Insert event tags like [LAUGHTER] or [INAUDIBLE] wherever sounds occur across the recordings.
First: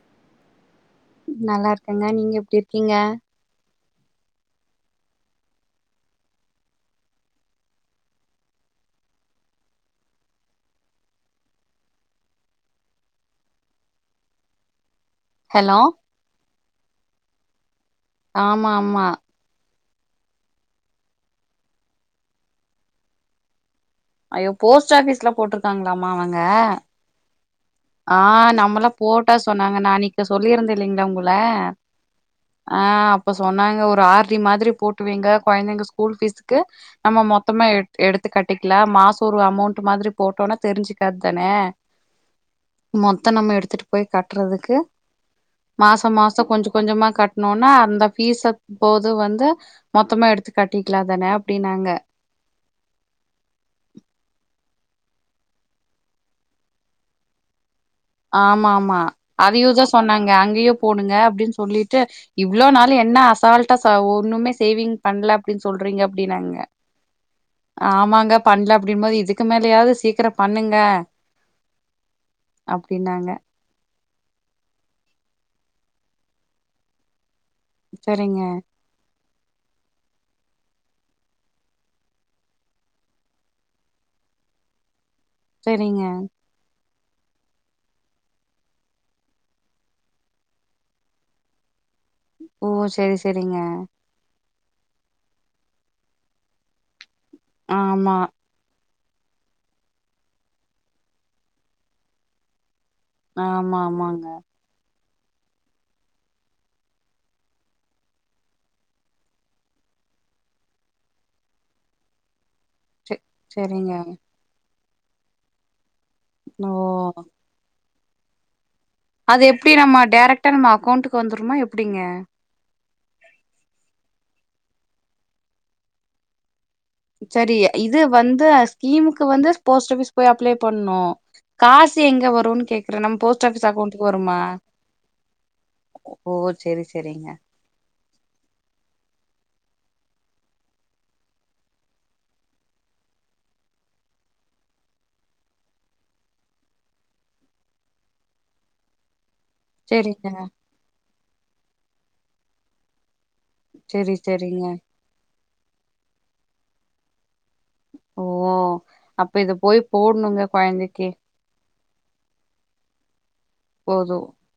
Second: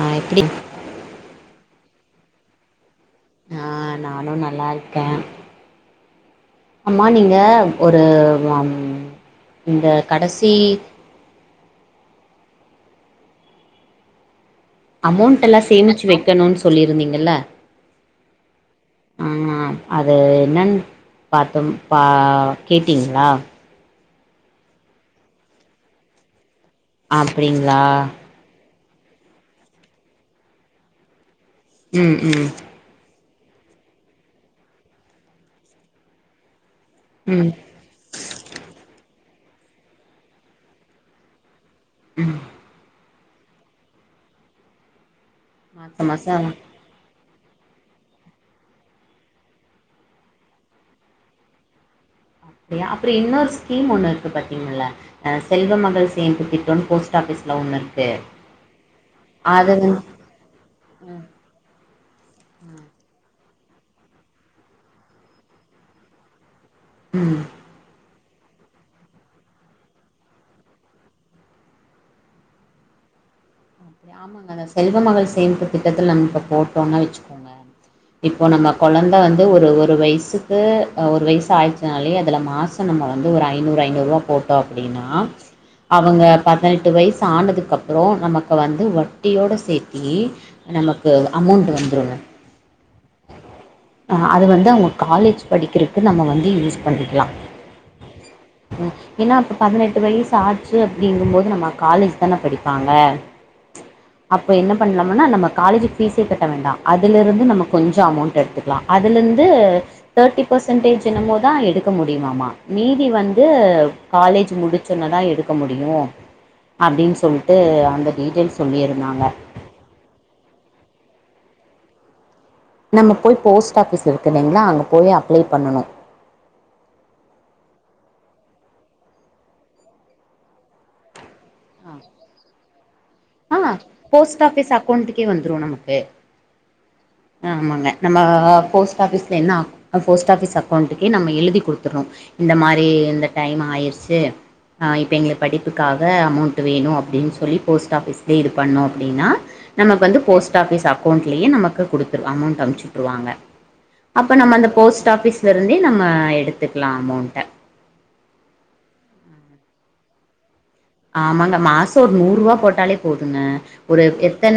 ஆஹ் அப்டி நல்லா இருக்கங்க நீங்க எப்டி இருக்கீங்க ஆஹ் நானு நல்லா இருக்கே ஆமா நீங்க ஒரு நம் இந்த கடசி அமௌண்ட் எல்லா ஹலோ சேமிச்சு வெக்கனுன் சொ சொல்லிருந்தீங்கள ஆமா ஆமா அது என்னன்னு பாத்தோம் பா கேட்டீங்ளா ஐயோ கோஸ்ட் ஆஃபிஸ்ல போட்ருக்காங்களாமா அவங்க அப்டிங்களா ஆஹ் நம்மளா போட்டா சொன்னாங்க நா அன்னைக்கு சொல்லிருந்தே இல்லைங்ளா உங்கள் ல ம் ம் ஆஹ் அப் இப்ப சொன்னாங்க ஒரு ஆர் டி மாதிரி போட்டு வைங்க கொழந்தைங்க ஸ்கூல் ஃபீஸ்க்கு நம்ம ம் மொத்தமா எட் எடுத்து கட்டிக்லா மாச ஒரு அமௌண்ட்டு மாதிரி போட்டோனா தெரிஞ்சுக்கற்தானே உம மொத்த நம்ம எடுத்துட்டு போய் கட்றதுக்கு மாச மாச கொஞ்ச கொஞ்சமா கட் னோனா அந்த ஃபீஸப் போது வந்து மொத்தமா எடுத்து காட்டிக்லா தானே அப்டின்னாங்க அப்டியா அப்ற இன்னொரு ஸ்கீம் ஒன்னு இருக்கு பாத்தீங்களா அஹ் செல்வ மகள் சேமிப்பு திட்டனு போஸ்ட் ஆஃபீஸ்ல ஒன்னு இரு ஆமா ஆமா அதையேதா சொன்னாங்க அங்கயே போடுங்க அப்டின் சொல்லிட்டு இவ்ளோ நாளு என்ன அசால்ட் ட்டா ச ஒன்னுமே சேவிங் பண்ல அப்டின் சொல்றீங்க அப்டின்னாங்க ம் ம் ஆமாங்க பண்ல அப்டின் போது இதுக்கு மேலயாவ்து சீக்கர பண்ணுங்க அப்டின்னாங்க ஆமாங்க அந்த செல்வ மகள் சேமிப்பு திட்டத்துல நம்ம இப்ப போட்டோனா வச்சுக் கோங்க சரிங்க இப்ப நம்ம கொழந் ந்த வந்து ஒரு ஒரு வயசுக்கு அஹ் ஒரு வயசு ஆயிருச்சுனாலே அதுல மாச நம்ம வந்து ஒரு ஐநூறு ஐநூறுவா போட்டோ அப்டினா சரிங்க அவங்க பதுனெட் ட்டு வயசு ஆனதுக்கப்றோ நமக் இப்ப வந்து வட்டியோட சேத்தி நமக்கு அமௌண்ட்டு வந்துரு ம் ஓ செரி செரிங்க து அவங்க காலேஜ் படிக்கிறக்கு நம்ம வந்து யூஸ் பண்ணிக்கலா ஆமா ம் ஏனா அப்ப பதனெட்டு வயசு ஆச்சு அப்பிடிங்கும் போது நம்ம காலேஜ் தான படி பாங்க ஆமா ஆமாங்க அப்ப என்ன பண்லா ம்னா நம்ம காலேஜுக்கு ஃபீஸே கட்ட வேண்டா அதுலிருந்து நமக் கொஞ்ச அமௌண்ட் எடுத்துக்கலா அதுலிர்ந்து தேர்ட்டி பெர்சன்டேஜ் என்னமோதா எடுக்க முடியுமாமா. மீதி செ வந்து செரிங்க காலேஜ் முடிச் சொன்னதா எடுக்க முடியு ஓ அப்டின் சொல்ட்டு அந்த மெய்ட்டன்ஸ் அது எப்படி நம்ம டேரக்டா நம் அக்கவ்ண்ட்டுக் கு வந்துருமா எப்படிங்க நம்ம போய் போஸ்ட் ஆஃபிஸ் இருக்கில்லைங்ளா அங்க போய் அப்ளை பண்ணனு சரி இது வந்த ஸ்கீமுக்கு வந்து போஸ்ட் ஆஃபிஸ் போய் அப்ளை பண்ணு காசு எங்க வருனு கே ஆ போஸ்ட் ஆஃபிஸ் அக்கௌண்ட்டுக்கே வந்துரு நமக்கு ஓ செரி செரிங்க ஆமாங்க நம்ம போஸ்ட் ஆஃபிஸ்ல என்ன அக் போஸ்ட் ஆஃபிஸ் அக்கௌண்ட்டுக்கே நம்ம எழுதி குடுத்தர்றோ இந்த மாரி இந்த டைம் ஆயிருச்சி அ இப்போ எங்ளுக் படிப்புக்காக அமௌண்ட் வேணு அப்டின் சொல்லி போஸ்ட் ஆஃபிஸ் போய் இது பண்ணோ அப்டின்னா நமக்கு வந்து செரிங்க போஸ்ட் ஆஃபிஸ் அக்கௌண்ட் லயே நமக்கு குடுத்துரு அமௌண்ட் அனுப்ச்சுட்ருவாங்க. செரி அப்ப நம்ம செரிங்க அந்த போஸ்ட் ஆஃபிஸ் இருந்தே நம்ம எடுத்துக்கலா அமௌண்ட்ட ஓ அப்ப இத போய் போடுணுங்க ஆமாங்க மா சோ ஒரு நூறுபா போட்டாலே போது ங்க ஒரு போது எத்தன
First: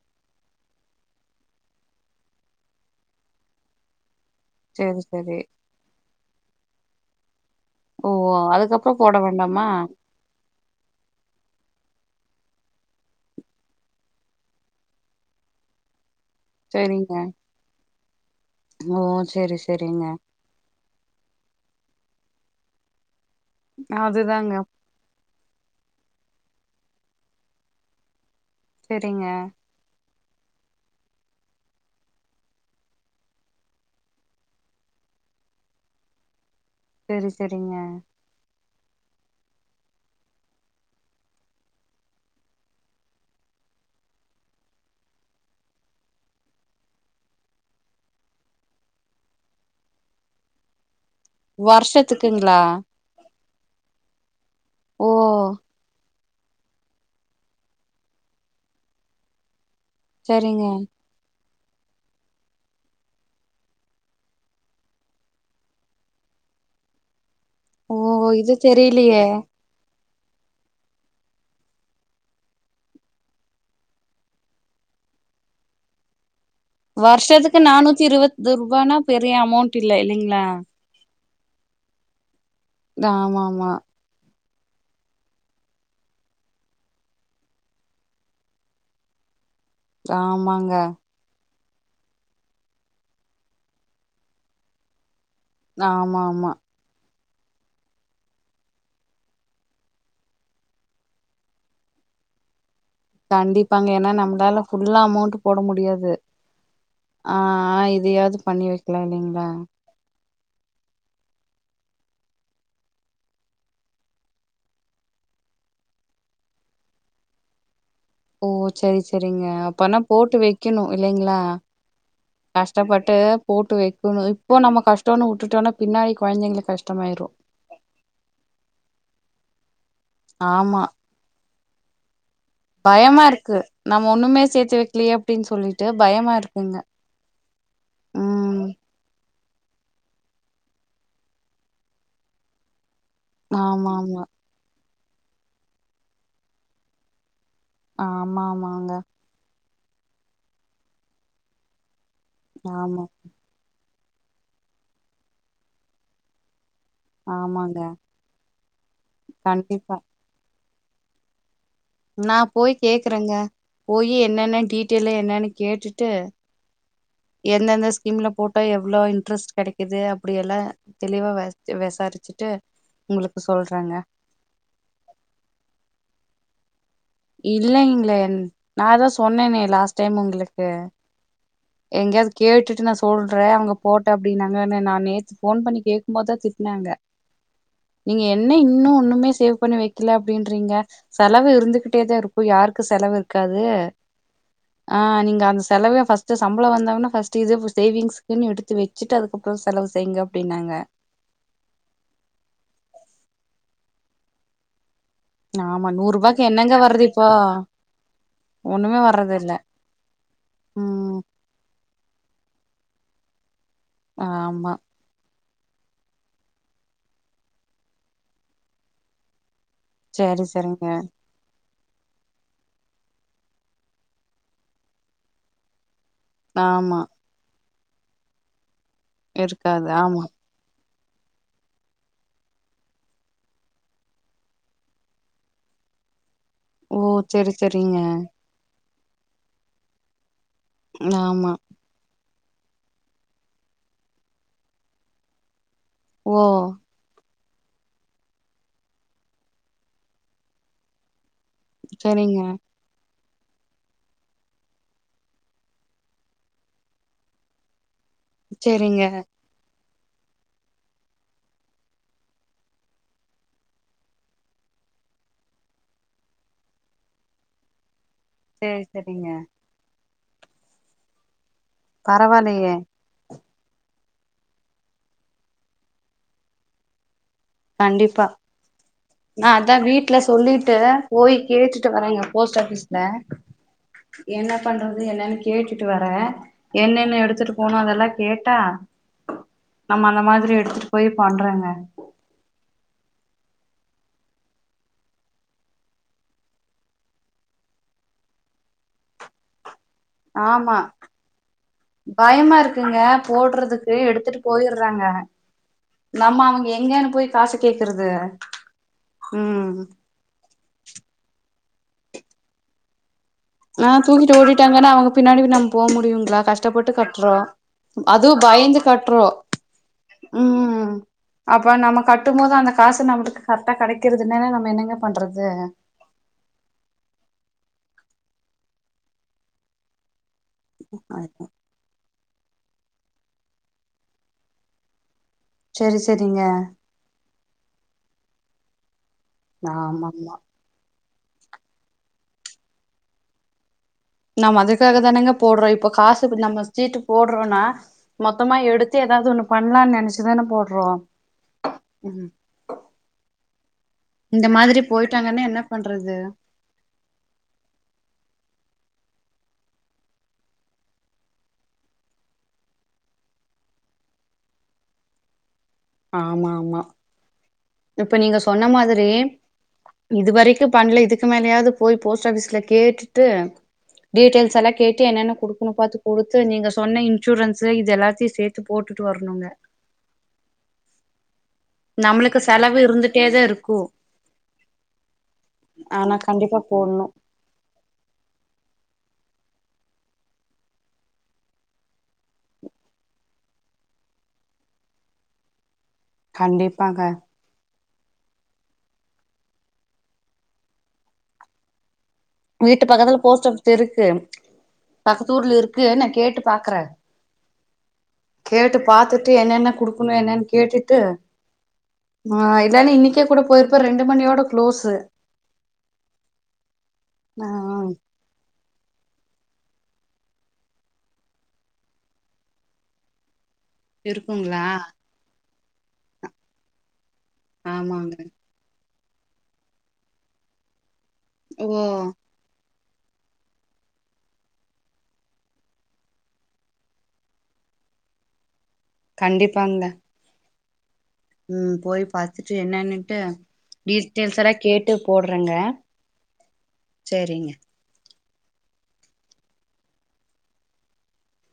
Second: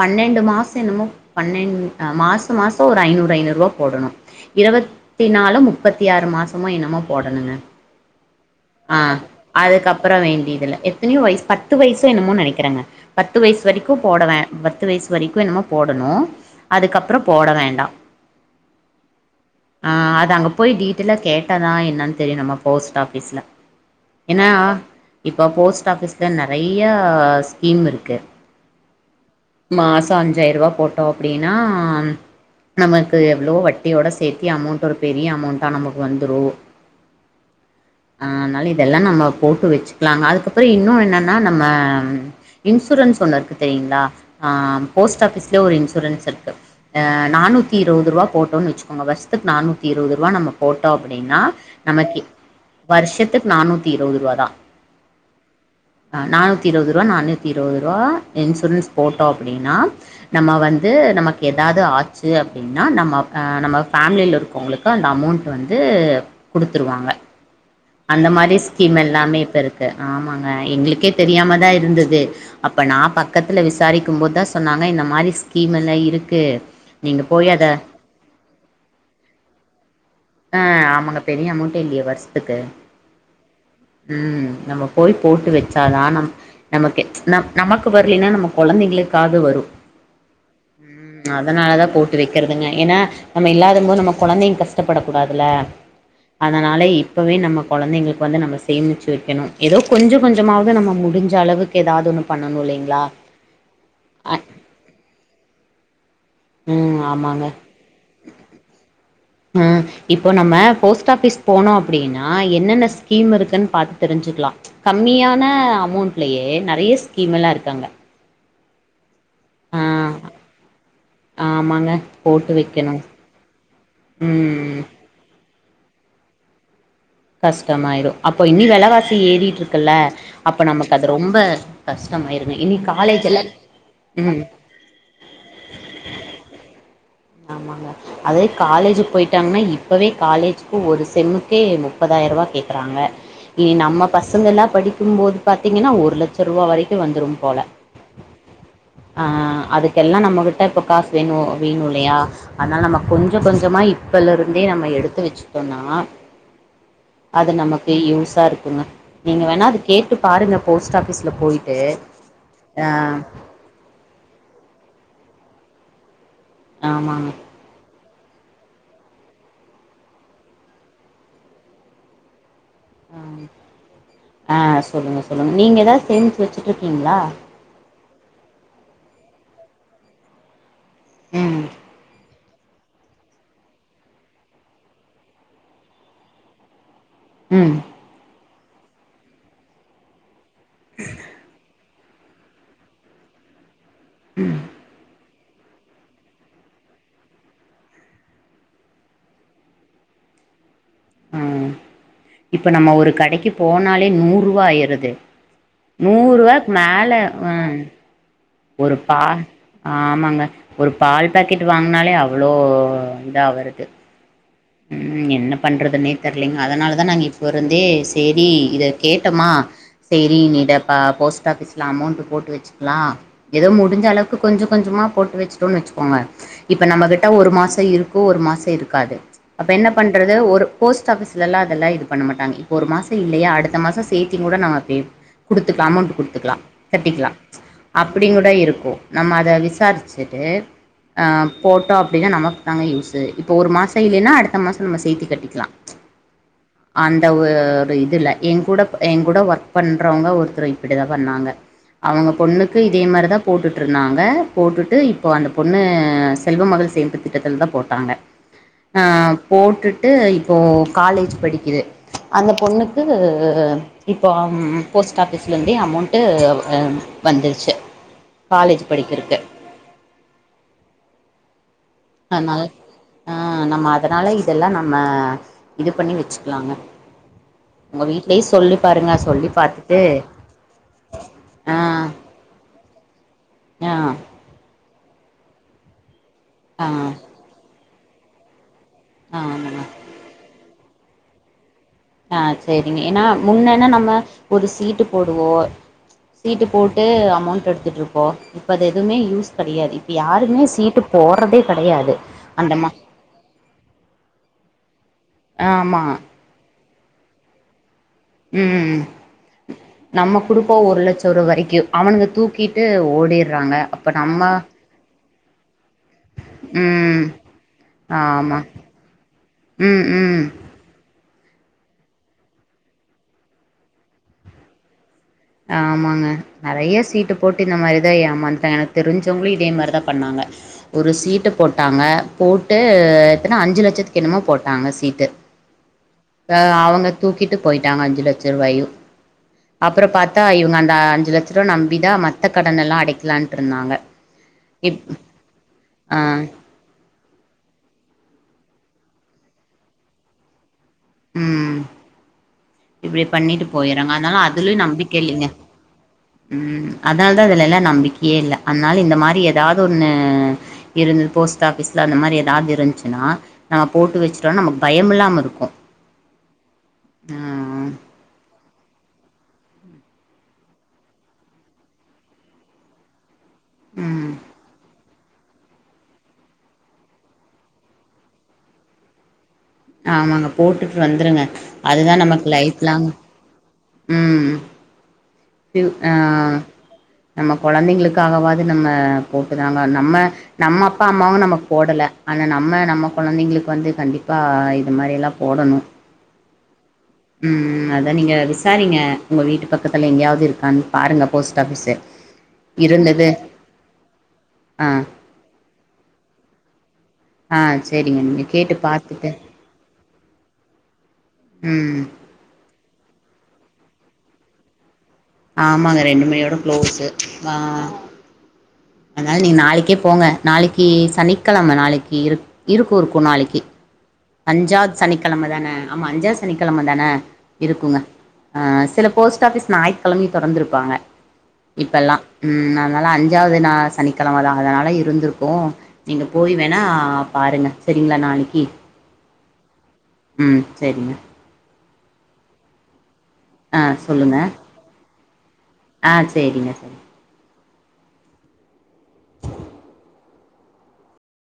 பன்னெண்டு மாச என்னமோ பன்னெண் மாச மாச ஒரு ஐநூறு ஐநூறுவா போடணு செரி இருவத்தி செரி நாலோ முப்ப த்தி ஆறு மாசமோ என்னமோ போடணுங்க ஓ அதுக்கப்புறோ ஆ போட வேண்டாமா அதுக்கப்பற வேண்டிதில்ல எத்தனையோ வயசு பத்து வயசோ என்னமோ நெனைக்கறங்க பத்து வயசு வரைக்கு போடவேன் பத்து வயசு வரைக்கோ என்னமோ போடணு செரிங்க அதுக்கப்பற போட வேண்டா ஓ செரி செரிங்க டெய்ல கேட்டாதா என்னன் தெரியு நம்ம போஸ்ட் ஆஃபிஸ்ல அதுதாங்க இப்ப போஸ்ட் ஆஃபிஸ்ல நெறையா ஸ்கீம் இருக்கு சரிங்க தோ அஞ்சாயிரரூவா போட்டோ அப்படின்னா நமக்கு எவ்வளோ வட்டியோட சேத்தி அமௌண்ட் ஒரு பெரிய அமௌண்ட்டா நமக்கு வந்துரு சேரி சேரிங்க ஆன் னால இதெல்லா நம்ம போட்டு வச்சுக்கலாங்க அதுக்கப்பற இன்னு என்னென்னா நம்ம இன்சூரன்ஸ் ஒன்னு இருக்கு தெரியங்களா ஆன் போஸ்ட் ஆஃபீஸ்லயே ஒரு இன்சூரன்ஸ் இருக்கு ஆன் நானூத்தி இருவது ரூபா போட்டோன்னு வச்சுக்கோங்க வருஷத்துக்கு நானூத்தி இருவது ரூவா நம்ம போட்டோ அப்டின்னா நமக்கு வருஷத்துக்குங்களா வருஷத்துக்கு நானூத்தி இருவது ரூவாதா ஓ நானூத்தி இருவது ரூவா நானூத்தி இருவது ரூவா இன்சூரன்ஸ் போட்டோ அப்டின்னா நம்ம செரிங்க வந்து நமக் எதாது ஆச்சு அப்படின்னா நம்ம நம்ம ஃபேமிலியில இருக்கவங்களுக்கு அந்த அமௌண்ட் வந்து குடுத்துருவாங்க ஓ அந்த இது மாரி ஸ்கீம் தெரிலியே எல்லாமே இப்ப இருக்கு ஆமாங்க எங்களுக்கே தெரியாமதா இருந்தது அப்போ நா பக்கத்தில விசாரிக்கும்போதுதா சொன்னாங்க இந்த மாரி ஸ்கீம்லெல்லா இருக்கு‌ வருஷத்துக்கு நானூத்தி இருவது ரூபானா பெரிய அமௌன்ட் இல்ல இல்லைங்களா பெரிய அமௌண்ட் இல்லையே வர்ஸ் த்துக்கு ஆமா ஆமா உம் நம்ம போய் போட்டு வச்சாதா நம் நமக்கு ச்சு நமக்கு வரலன்னா நம்ம கொழந்தைங்களுக்காவது வரு த ஆமாங்க அதனால தா போட்டு வைக்கிறதுங்க ஏன்னா நம்ம இல்லாதம்போது நம்ம கொழந்தைங் கஷ்டப்படக் கூடாதுல ஆமா ஆமா அதனால இப் ப்பவே நம்ம கொழந்தைங்களுக்கு வந்து நம்ம சேமிச்சு வைக்கணு ஏதோ கொஞ்ச கொஞ்சமாவது நம்ம முடிஞ்ச அளவுக்கு ஏதாவது ஒன்னு பண்ணணு இல்லைங்க கண்டிப்பாங்க ஏன்னா நம்மளால ஃபுல்லா அமௌண்ட் போட முடியாது ம் ஆமாங்க ஆஹ் இதையாவது பண்ணி வைக்கலா இல்லைங்களா ம் இப்போ நம்ம போஸ்ட் ஆஃபிஸ் போனோ அப்படின்னா என்னென்ன ஸ்கீம் இருக்குன்னு பாத்து தெரிஞ்சுக்கலா ம்ச் கம்மியான அமௌண்ட்லயே நெறைய ஸ்கீம் எல்லா இருக்கங்க ஓ சேரி சே சரிங்க அப்பனா போட்டு வைக்கணு இல்லைங்களா ஆமாங்க போட்டு வைக்கணு கஷ்டப்பட்டு போட்டு வைக்கணு இப்போ ம் நம்ம கஷ்டம்ன்னு உட்டுட்டோனா பின்னாடி கொழந்தைங்களுக்கு கஷ் கஷ்டமாயிரு அப்போ இனி வெலவாசி ஏறிட்ருக்குல்ல அப்ப ஆமா நமக்கு அது ரொம்ப கஸ் பயமா இருக்கு நம்ம ஒண்ணுமே ம் சேத்து வைக்கலையே அப்டின்னு சொல்லிட்டு பயமா இருக்குங்க ஆமாங்க அதது ம் காலேஜுக்கு போயிட்டாங்கன்னா இப்போவே காலேஜுக்கு ஒரு செம்முக்கே முப்பதாயிரரூவா கேக்குறாங்க இனி ஆமா நம்ம ஆமா பசங்க எல்லா படிக்க இருக்கும்போது பாத்தீங்கன்னா ஒரு லட்சம் ரூவா வரைக்கு வந்துரு போல ஆமா ஆமாங்க ஆஹ் அதுக் கெல்லா நம்மகிட்ட இப்ப காசு வேணு வேணும்ல லையா. அதனால நம்ம ஆமா கொஞ்சம் கொஞ்சமா இப். இப்பல இருந்தே நம்ம எடுத்து வச்சிட்டோம்னா. அது ஆமாங்க நமக்கு யூஸா இருக்குங்க நீங்க வேணா அது கண்டிப்பா கேட்டு பாருங்க. போஸ்ட் ஆஃபீஸ்ல போய் நா போய் கேக்குறேங்க போயி என்னென்ன டீட்டெயல்லு என்னனு. கேட்டுட்டு ஆமாங்க எந்தெந்த ஸ்கீம்ல போட்டால் எவ்வளோ இன்ட்ரெஸ்ட் கிடைக்கிது அப்படியெல்லாம் தெளிவா விசா விசாரிச்சிட்டு. ஹ ஆஹ் சொல்லுங்க சொல்லுங்க நீங்க ஏதாவது சேமிச்சு வச்சு இல்லைங்களே. உம் நான்தான் சொன்னனே லாஸ்ட் டைம் உங்களுக்கு. உம். எங்கேயாவது கேட்டுட்டு நான் சொல்றேன் அவங்க போட்ட அப்படின்னாங்கன்னு நான் நேத்து ஃபோன் பண்ணி கேட்கும் போதுதான் திட்டினாங்க. உம் ன இன்னும் ஒண்ணுமே சேவ் பண்ணி வைக்கல. அப்படின்றீங்க செலவு இருந்துகிட்டு. டே தான் இருக்கும் யாருக்கு செலவு இருக்காது. ஆஹ நீங்க அந்த செலவ ஃபர்ஸ்ட்டு சம்பளம் வந்தோனே ஃபர்ஸ்ட் இதே சேவிங்ஸ்குன்னு எடுத்து வச்சுட்டு அதுக்கப்றோ செலவு செய்ங்க அப்டின்னாங்க ம் இப்ப நம்ம ஒரு கடைக்கு போனாலே நூறு ருவா ஆயிருது ஆமா நூறு ரூபாய்க்கு நூறுவாக்கு என்னங்க வருது மேல இப்போ ம் ஒரு ஒண்ணுமே பா வர்றது இல்ல ஆமாங்க ஒரு ம் பால் பாக்கெட் வாங்க னாலே அவ்ளோ இதா வருது ஆமா பண்ணுறதுனே தெர்லங்க அதனால தான் நாங்க இப்போ இருந்தே சேரி இத கேட்டோமா சரி சேரி சேரிங்க விடப்பா போஸ்ட் ஆபிஸ் இதுல அமௌண்ட் போட்டு வச்சுக்கலா ஏதோ முடிஞ்ச அளவுக்கு கொஞ்ச கொஞ்சமா போட்டு வச்சுடோனு வச்சு போங்க இப்ப ஆமா நம்ம கிட்ட ஒரு மாச இருக்கு ஒரு மாசம் இருக்காது அப்ப என்ன இருக்காது ஆமா பண்றது ஒரு போஸ்ட் ஆபீஸ்லலா அதெல்லா இது பண்ண மாட்டாங்க இப்போ ஒரு மாசம் இல்லையா அடுத்த மாசம் சேர்த்தி கூட நம்ம பே கொடுத்துக்குலா அமௌண்ட் கொடு துக்கலாம் ஓ கட்டிக்கலா சேரி சேரிங்க அப்படி கூட இருக்கும் நம்ம அத விசாரிச்சுட்டு ஆ ஆமா போட்டோ அப்டின்னா நமக் தாங்க யூசு இப்ப ஒரு மாசோ இல்லைன்னா அடுத் த மாசோ நம்ம சேத்தி கட்டிக்கலா ஓ த ஓ ஒரு இதுல ஏங்கூட ஏங்கூட ஒர்க் பண்ணுறவங்க ஒருத்தர் இப்டிதா பண்ணாங்க அவங்க சேரிங்க பொண்ணுக்கு இதே மாரிதா போட்டுட்டுருந்தாங்க போட்டுட்டு இப்போ அந்த பொண்ணு செல்வ மகள் சேமிப்பு திட்டத்துலதா போட்டாங்க செரிங்க ஆ போட்டுட்டு இப்போ காலேஜ் படிக்கிது அந்த பொண்ணுக்கு இப்ப போஸ்ட் ஆபிஸ்ல இருந்தே அமௌன்ட்டு ஆ வந்துருச்சி காலேஜ் சேரி சேரிங்க படிக்கிருக்கு அதனால பரவால்லயே ஆ நம்ம அதனால இதெல்லா நம்ம இது பண்ணி வச்சிக்கலாங்க உங்க கண்டிப்பா வீட்லயு சொல்லி பாருங்க சொல்லி நா அதா பாத்துட்டு வீட்ல சொல்லிட்டு போய் ஆ கேட்டுட்டு வர்றேங்க போஸ்ட் ஆ பீஸ்ல ஆ என்ன பண்றது அது என்னன்னு கேட்டுட்டு வர்றே ஆ என்னென்ன எடுத்துட்டு போனு அதெல்லா கேட்டா ஆ ஆமாங்க நம்ம அந்த மாதிரி எடுத்துட்டு போய் பண்றேங்க ஆ செரிங்க ஏன்னா முன்னன்ன நம்ம ஒரு சீட்டு போடுவோ சீட்டு போட்டு அமௌண்ட் எடுத்துட்டு இருப்போ இப்ப அது எதுவுமே யூஸ் கெடயாது இப் ஆமா பயமா அந்தமா இருக்குங்க போடுறதுக்கு எடுத்துட்டு போயிறாங்க ஆமா நம்ம அவங்க எங்கன்னு போய் காசு கேக் ம் ம் நம்ம குடுப்போ ஒரு லட்சோ ரூவா வரைக் கு அவனுங்க தூக்கிட்டு ஓடிர் ஆ தூக்கிட்டு ஓடிட்டாங்கன்னா அவங்க பின்னாடி நம்ம போக முடியுங்களா கஷ்டப்பட்டு ம் கட்டுறோ அதுவு ஆமா. பயந்து கட்டுறோ ம் அப்ப நம்ம கட்டும் போது அந்த காசு நம்மளுக்கு கரெக்டா கெடைக்கிறது இல்லனா நம்ம என்னங்க பண்றது ஆமாங்க நெறயா சீட்டு போட்டு இந்த மாரி தா ஏமாந்துடேங்க எனக்கு தெரிஞ்சவுங்களு இதே மாறிதா பண்ணாங்க ஒரு சீட்ட போட்டாங்க போட்டு எத்தன அஞ்சி லட்சத்துக்கு என்னமோ போட்டாங்க சீட்டு சரி சரிங்க ஆ அவங்க தூக்கிட்டு போயிட்டாங்க அஞ்சி லச் சிறுவயு ஆமாமா இப்ப இவுங்க அந்த அஞ்சு லட்சுருவ நம்பிதா மத்த கடனெல்லா அடைக்கலான்ட்ருந்தாங்க நம்ம இப் அதுக்காக தானேங்க போடுறோ இப்ப ஆ. காசு நம்ம சீட்டு போடுறோனா மொத்தமா எடுத்து ஏதாவது ஒண்ணு பண்ணலானு நெனச்சுதான போடுறோ ம். ம் இப்டி பண்ணிட்டு போய்றாங்க அதனால இந்த அதுலியு மாதிரி நம்பிக்க போயிட்டாங்கன்னா இல்லிங்க, என்ன பண்றது ம் அதானாலதா அதுல எல்லா நம்பிக்கையே இல்ல அதனால இந்த மாரி ஏதாது ஒன்னு இருந்து போஸ்ட் ஆஃபீஸ்ல அந்த மாரி எதாவது இருந்ச்சுனா நம்ம போட்டு வச்சுட்டோனா நமக்கு பயமில்லாம இருக்கு ஆமா ஆமா ஆ இப்ப நீங்க சொன்ன மாதிரி இது வரைக்கு பண்ணல இதுக்கு மேலயாவது போய் போஸ்ட் ஆஃபிஸ்ல கேட்டுட்டு ம் டீட்டெல்ஸ் எல்லா கேட்டு என்னன்னு குடுக்கணு பாத்து குடுத்து நீங்க சொன்ன இன்சூரன்ஸு இது எல்லாத்தையு சேத்து போட்டுட்டு வரணுங்க ஆமாங்க போட்டுட்டு வந்துருங்க அதுதா ந நம்மளுக்கு மக்கு செலவு லைஃப்லாங் இருந்துட்டேதா இருக்கு ம் ஆ ஆனா கண்டிப்பா போடணு நம்ம கொழந்தைங்களுக்காகவாது நம்ம போட்டுதாங்க நம்ம நம்ம அப்பா அம்மாவு நமக்கு போடல ஆன நம்ம நம்ம கொழந்தைங்களுக்கு வந்து கண்டிப்பா இது மாரில்லா போடணு கண்டிப் ம், ம் அது அத நீங்க விசாரிங்க உங்க வீட்டு பக்கத்துல எங்கயாவுது இருக்கானு பாருங்க போஸ்ட் ஆஃபிஸு வீட்டு பக்கத்துல போஸ்ட் ஆஃபிஸ் இருக்கு ஆ பக்கத்தூர்ல இருக்கு நா கேட்டு பாக்கற ஆ சேரிங்க நீங்க கேட்டு பாத்துட்டு கனு என்னனு கேட்டுட்டு ம் மா இல்லேனா இன்னிக்கே கூட போய்ருப்ப ரெண்டு மணியோட க்ளோஸு ஆமாங்க ரெண்டு மணியோட க்ளோஸு ஆ அதனால நீங்க நாளைக்கே போங்க நாளக்கி சனிக்கெழம நாளக்கி இரு இருக்கு இருக்கு நாளக்கி இருக்குங்களா அஞ்சாது சனிக்கெழம தான ஆமா அஞ்சாது சனிக்கெழம தான இருக்குங்க ஆமாங்க ஆ சில போஸ்ட் ஆஃபிஸ் ஞாயித்கெழமையு தொறந்துருப்பாங்க ஓ இப்பெல்லா உம் நா நாலா அஞ்சாவது நா சனிக்கெழமதா அதனால இருந்திருக்கோ நீங்க போய் வேணா பாருங்க செரிங்ளா நாளக்கி கண்டிப்பாங்க உம் செரிங்க உம் போய் பாத்துட்டு என்னான்னு ஆ சொல்லுங்க ட்ட [UNINTELLIGIBLE] கேட்டு போட்றங்க ஆ செரிங்க